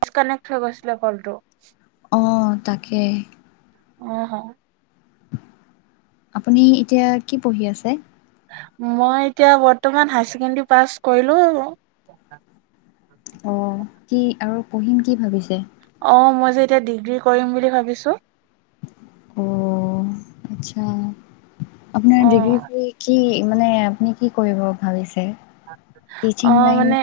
Disconnect হৈ গৈছিলে কলটো। অ তাকে অ হ আপুনি এতিয়া কি পঢ়ি আছে? মই এতিয়া বৰ্তমান হাই ছেকেণ্ডেৰী পাছ কৰিলো। অ', কি আৰু পঢ়িম কি ভাবিছে? অ মই যে এতিয়া ডিগ্ৰী কৰিম বুলি ভাবিছো। অ' আচ্ছা। আপোনাৰ অ ডিগ্ৰী কৰি কি মানে আপুনি কি কৰিব ভাবিছে? টিচিং অ লাইন মানে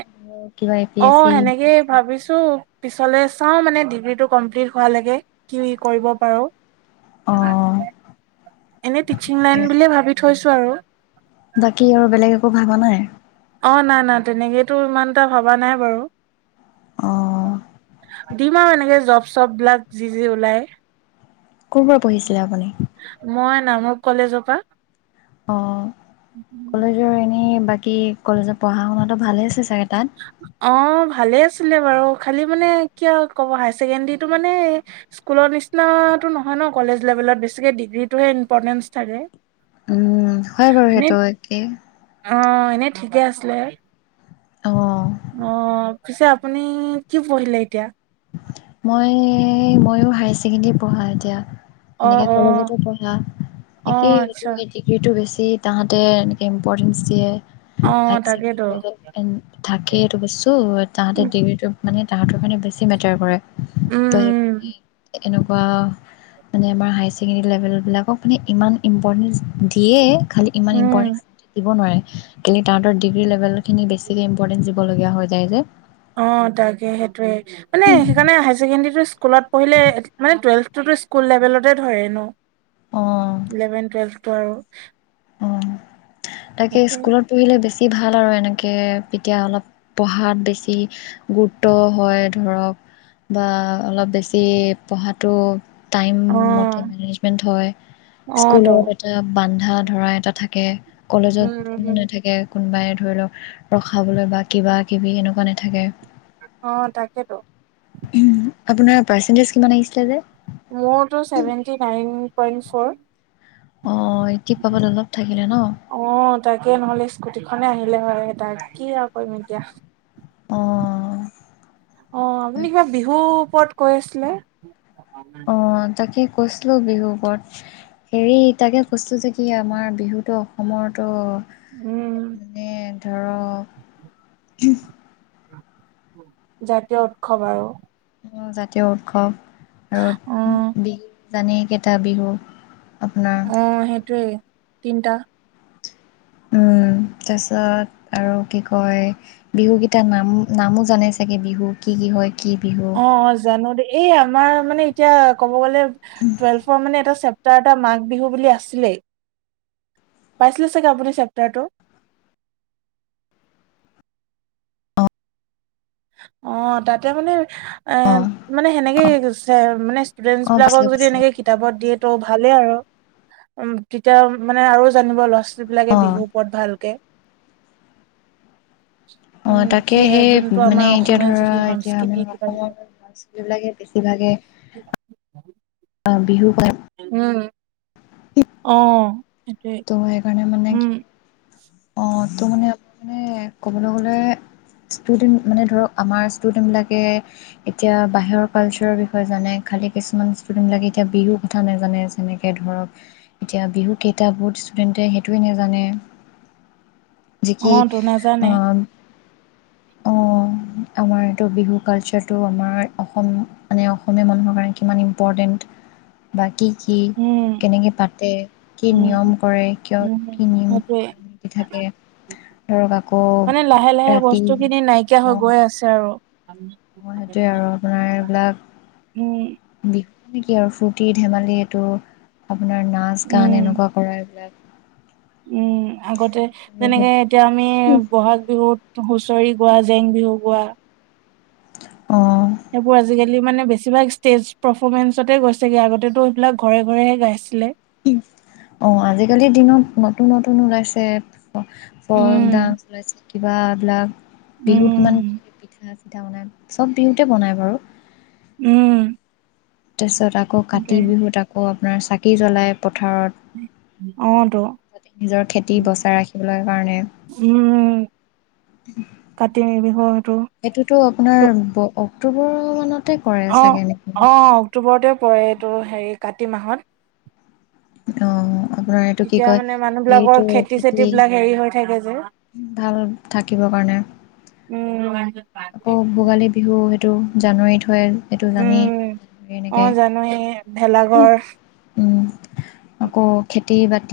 কিবা A P O S C সেনেকেই ভাবিছো। পিছলে চাওঁ মানে ডিগ্ৰীটো কমপ্লিট হোৱা লেকে কি কৰিব পাৰো। অঁ [unintelligible] এনে টিচিং লাইন বুলিয়ে ভাবি থৈছো আৰু। বাকী আৰু বেলেগ একো ভাবা নাই? অ নাই নাই তেনেকেতো ইমান এটা ভবা নাই বাৰু অঁ দিম আৰু এনেকে জব চপ বিলাক যি যি ওলাই। ক' পৰা পঢ়িছিলে আপুনি? মই নামৰূপ কলেজৰ পৰা। অ কলেজৰ এনে বাকী কি কলেজত পঢ়া শুনাাতটো ভালে আছে চা অ' ভালে আছে। ছিলে বাৰু খালি মানে কিয় ক'ব হাই ছেকেণ্ডৰীতটো মানে স্কুলৰ নিচিনাটো নহয় ন' কলেজ লেভেলত বেছিকে ডিগ্ৰীটোহে ইম্পৰ্টেন্ঞ্চ থাকে। উম হয় বাৰু সেইটো একেই। অ'এনেই ঠিকে আছিলে। অ' অ' পিছে আপুনি কি পঢ়িলে এতিয়া? মই ময়ো হাই ছেকেণ্ডেৰী পঢ়া এতিয়া। অ', এনেকে অ', কলেজতো পঢ়া অ', একেই এইটো আচ্ছা ডিগ্ৰীতটো বেছি। যি তাহাঁতে এনেকে ইম্পৰ্টেঞ্চ দিয়ে। অ', তাকেতো [unintelligible] থাকে এইটো বস্তু তাহতে উম, ডিগ্ৰী মানে তাহাতৰপিনে বেছি চি মেটাৰ কৰে। ত সেইখিনি উম, এনেকুৱা মানে আমাৰ হায়াৰ ছেকেণ্ডেৰী লেভেলবিলাকক মানে ইমান ইম্পৰ্টেঞ্চ দিয়ে খালি ইমান উম, ইম্পৰ্টেঞ্চ থাকিব নোৱাৰে। কিন্তু তাহতৰ ডিগ্ৰী লেভেলখিনি বেছিকে ইম্পৰটেন্স দিব লগীয়া হৈ যায় যে অ' তাকে সেইটোয়ে। মানে সেইকাৰণে হাৰ ছেকেণ্ডেৰী স্কুলত পঢ়িলে মানে টুৱেলভটোতো স্কুল লেভেলতে ধৰে ন? অ ইলেভেন টুৱেলভ। আৰু [inaudible] অ তাকে সেইটোৱে স্কুলত পঢ়িলে বেছি ই ভাল আৰু এনেকৈ তেতিয়া অলপ পঢ়াত বেছি গুৰুত্ব হয় ধৰক বা অলপ বেছি পঢ়াটো হয়। টাইম মতে অ', মেনেজমেন্ট হয়। অ', স্কুলত তো এটা বান্ধা ধৰা এটা থাকে। কলেজত উম কোনো উম নাথাকে। কোনোবাই ধৰি লওক ৰখাবলৈ বা কিবা কিবি এনেকুৱা নাথাকে অ' তাকেইেতো। আপোনাৰ পাৰ্চেন্টেজ কিমান আহিছিলে যে? মোৰতটো ছেভেন্টি নাইন পইণ্ট ফ'ৰ। অহ এইটতি পাবলৈ অলপ থাকিলে ন খনে আহিলে হয় তাকে কি আৰু কৰিম এতিয়া অ অ আপুনি কিবা বিহুৰ ওপৰত কৈ আছিলে অ তাকেই কৈছিলো বিহুৰ ওপৰত হেৰি তাকে কৈছিলো যে কি আমাৰ বিহুটো অসমৰ তো উম মানে ধৰক ওমহ জাতীয় উৎসৱ আৰু অ জাতীয় উৎসৱ অ আৰু বি জানেই কেইটা বিহু আপোনাৰ অ সেইটোৱে তিনটা উম তাৰপিছত আৰু কি কয় বিহু কেইটা নাম নামো জানে চাগে বিহু কি কি হয় কি বিহু অ অ জানো দেই এই আমাৰ মানে এতিয়া কব গলে টুৱেলভৰ মানে এটা চেপ্ত তাত এটা মাঘ বিহু বুলি আছিলেই পাইছিলে চাগে আপুনি চেপ্তাৰটো অ তাতে মানে এ অ', মানে সেনেকে অ', মানে ষ্টুডেন্টচ অ', বিলাকক পাইছিলোঁ যদি পাইছিলোঁ এনেকে কিতাপত দিয়ে ত' ভালেই আৰু উ তেতিয়া মানে আৰু জানিব লষ্ট যি বিলাকে অ'। বিহুৰ ওপৰত ভালকে অ উম, তাকে যি সেই- যোনটো মানে আমাৰ এতিয়া অসমীয়া ধৰা যিখিনি এতিয়া সংস্কৃতি আমাৰ কিবা কিবি অসমত মাছ বিলাকে বেছিভাগে বিহু পাত উম অ সেইটোৱে তো সেইকাৰণে মানে কি উম অ তো মানে মানে ক'বলৈ গ'লে ষ্টুডেণ্ট মানে ধৰক আমাৰ ষ্টুডেণ্টবিলাকে এতিয়া বাহিৰৰ কালচাৰৰ বিষয়ে জানে খালী কিছুমান ষ্টুডেণ্টবিলাকে এতিয়া বিহুৰ কথা নেজানে যেনেকে ধৰক এতিয়া বিহু কেইটা বহুত ষ্টুডেণ্টে সেইটোৱে নেজানে যি কি অ', তো অ নাজানে অ', আমাৰ এইটো বিহু কালচাৰটো আমাৰ অসমীয়া মানে অসমীয়া মানুহৰ কাৰণে কিমান ইম্পৰ্টেণ্ট বা কি কি? উম, কেনেকৈ পাতে? কি উম, নিয়ম কৰে? কিয় উম, কি নিয়ম সেইটোৱে নীতি থাকে? ধৰক আকৌ মানে লাহে লাহে ৰা বস্তু খিনি নাইকিয়া হৈ গৈ আছে আৰু [unintelligible] সেইটোয়ে আৰু আপোনাৰ এইবিলাক উম, বি [unintelligible] হয় নেকি আৰু ফূৰ্তি ধেমালি এইটো আপোনাৰ নাচ গান উম। এনেকুৱা কৰা এইবিলাক উম' । আগতে যেনেকে এতিয়া আমি বহাগ বিহুত হুঁচৰি গোৱা, জেং বিহু গোৱা অ' । সেইবোৰ আজিকালি মানে বেছিভাগ ষ্টেজ পাৰফমেন্ঞ্চতে গৈছেগে, আগতেতো সেইবিলাক ঘৰে ঘৰেহে গাইছিলে। অ, আজিকালিৰ দিনত নতুন নতুন ওলাইছে [unintelligible] ফৰ্কৰগ উম ডান্স ওলাইছে কিবাবিলাক বিহুত কিমান [inaudible] উম আছে পিঠা বনাই চব বিহুতে বনায় বাৰু উম' । তাৰপিছত আকৌ কাতি বিহুত আকৌ আপোনাৰ চাকি জ্বলাই অ তো পথাৰত, নিজৰ খেতি বচাই ৰাখিবলৈ কাৰণে উম কাতি বিহু সেইটো এইটোতো আপোনাৰ অক্টোবৰ মানত অ', অ', অক্টোবৰতে পৰে [unintelligible] হেৰি কাতি মাহত অ, আপোনাৰ এইটো কি তেতিয়া কয় মানে মানুহ সেইটো বিলাকৰ খেতি চেতি বিলাক হেৰি হয় [inaudible] ভাল থাকিব কাৰণে, উম আকৌ ভোগালী বিহু টো, জানুৱাৰীত হয় সেইটো জানেই উম অ এনেকে জানো এই ভেলাঘৰ উম আকৌ খেতি [unintelligible]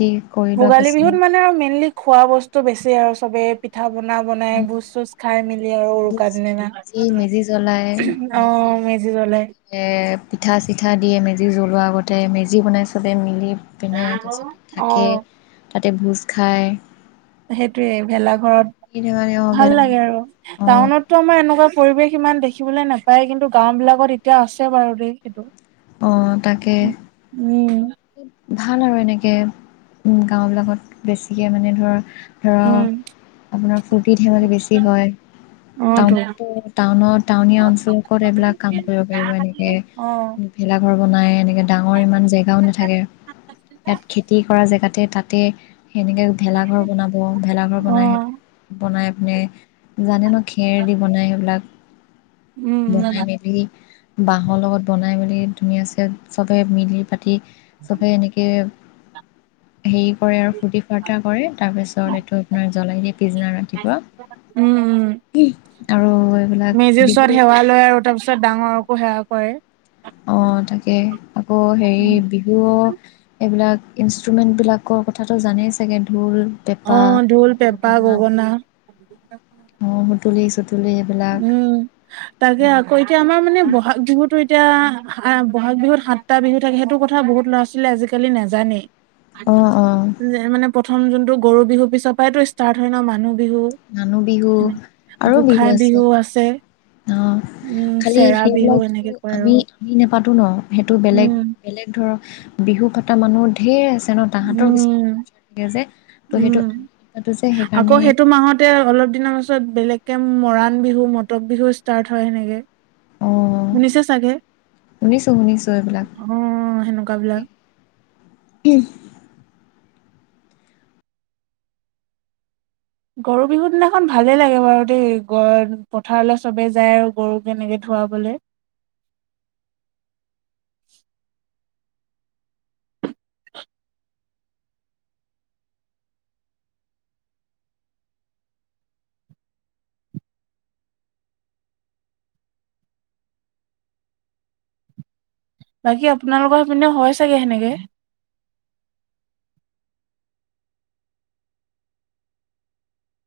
লোৱা ভোগালী পাছত বিহুত মানে আৰু মেইনলি খোৱা বস্তু বেছি আৰু চবে পিঠা পনা বনাই ভোজ চোজ খাই মেলি আৰু উৰুকাৰ দিনা [unintelligible] মেজি জ্বলাই, অ মেজি [unintelligible] জ্বলাই পিঠা চিঠা দিয়ে মেজি জ্বলোৱাৰ আগতে [unintelligible] মেজি বনাই চবে মিলি পিনে তাৰপিছত [inaudible] থাকে অ', তাতে ভোজ খায় সেইটোৱে অ ভেলাঘৰত ভাল বেলেগ লাগে আৰু অ টাউনতটো আমাৰ এনেকুৱা পৰিৱেশ ইমান দেখিবলৈ নাপায়, কিন্তু গাও বিলাকত এতিয়া আছে বাৰু দেই সেইটো অ, তাকে উম ভাল আৰু এনেকে উ গাও বিলাকত বেছিকে মানে ধৰা উম ধৰক আপোনাৰ ফুৰ্তি ধেমালি বেছি হয়, অ তো টাউন টাউনত টাউনীয়া অঞ্চলত কত এইবিলাক কাম কৰিব পাৰিব এনেকে অ ভেলাঘৰ বনাই ডাঙৰ ইমান জেগাও নাথাকে ইয়াত খেতি কৰা জেগাতে, তাতে সেনেকে ভেলাঘৰ বনাব, ভেলাঘৰ অ বনাই বনাই নে? জানে ন খেৰ দি বনাই সেইবিলাক উম উম বনাই মেলি বাঁহৰ লগত বনাই মেলি ধুনীয়া সে চবে মিলি পাতি চবে এনেকে হেৰি কৰে আৰু ফূৰ্তি ফাৰ্তা কৰে, তাৰ পিছত এইটো আপোনাৰ জ্বলাই দিয়ে পিছনা উম উম ৰাতিপুৱা আৰু এইবিলাক মেজিৰ বিহু ওচৰত সেৱা লয় আৰু তাৰপিছত ডাঙৰকো সেৱা কৰে অ তাকে আকৌ হেৰি বিহু এইবিলাক ইনষ্ট্ৰুমেণ্টবিলাকৰ কথাটো জানেই চাগে ঢোল অ পেঁপা ঢোল পেঁপা গগনা অ [inaudible] তুলিছ উম তাকে আকৌ এতিয়া আমাৰ মই মানে বহাগ বিহুতো এতিয়া বহাগ বিহুত সাতটা বিহু থাকে সেইটো কথা বহুত ল'ৰা ছোৱালী আজিকালি নাজানেই অঁ অঁ মানে প্ৰথম যোনটো গৰু বিহু পিছৰ পৰাই ষ্টাৰ্ট হয় ন মানুহ বিহু মানুহ বিহু আৰু গোসাই বিহু আছে বিহু আছে। অ উম খালি চেৰা বিহু সেইবিলাক এনেকে কয় আৰু আমি আমি ন। পাতো ন। সেইটো বেলেগ উম বেলেগ ধৰক। বিহু পটা মানুহ ঢেৰ আছে। ন তাহাঁতৰ কিছুমান উম কালচাৰ থাকে যে ত' সেইটো উম আমি নাপাতো যে সেইকাৰণে আকৌ সেইটো মাহতে অলপ দিনৰ পিছত বেলেগ। এক মৰাণ বিহু মটক বিহু ষ্টাৰ্ট হয় সেনেকে। অঁ শুনিছে চাগে, শুনিছো শুনিছো এইবিলাক আহ সেনেকুৱা বিলাক [unintelligible] গৰু বিহুৰ দিনাখন ভালেই লাগে বাৰু দেই গ পথাৰলৈ চবেই যায় আৰু গৰু কেনেকে ধুৱাবলে। বাকী আপোনালোকৰ সেইপিনে হয় চাগে সেনেকে।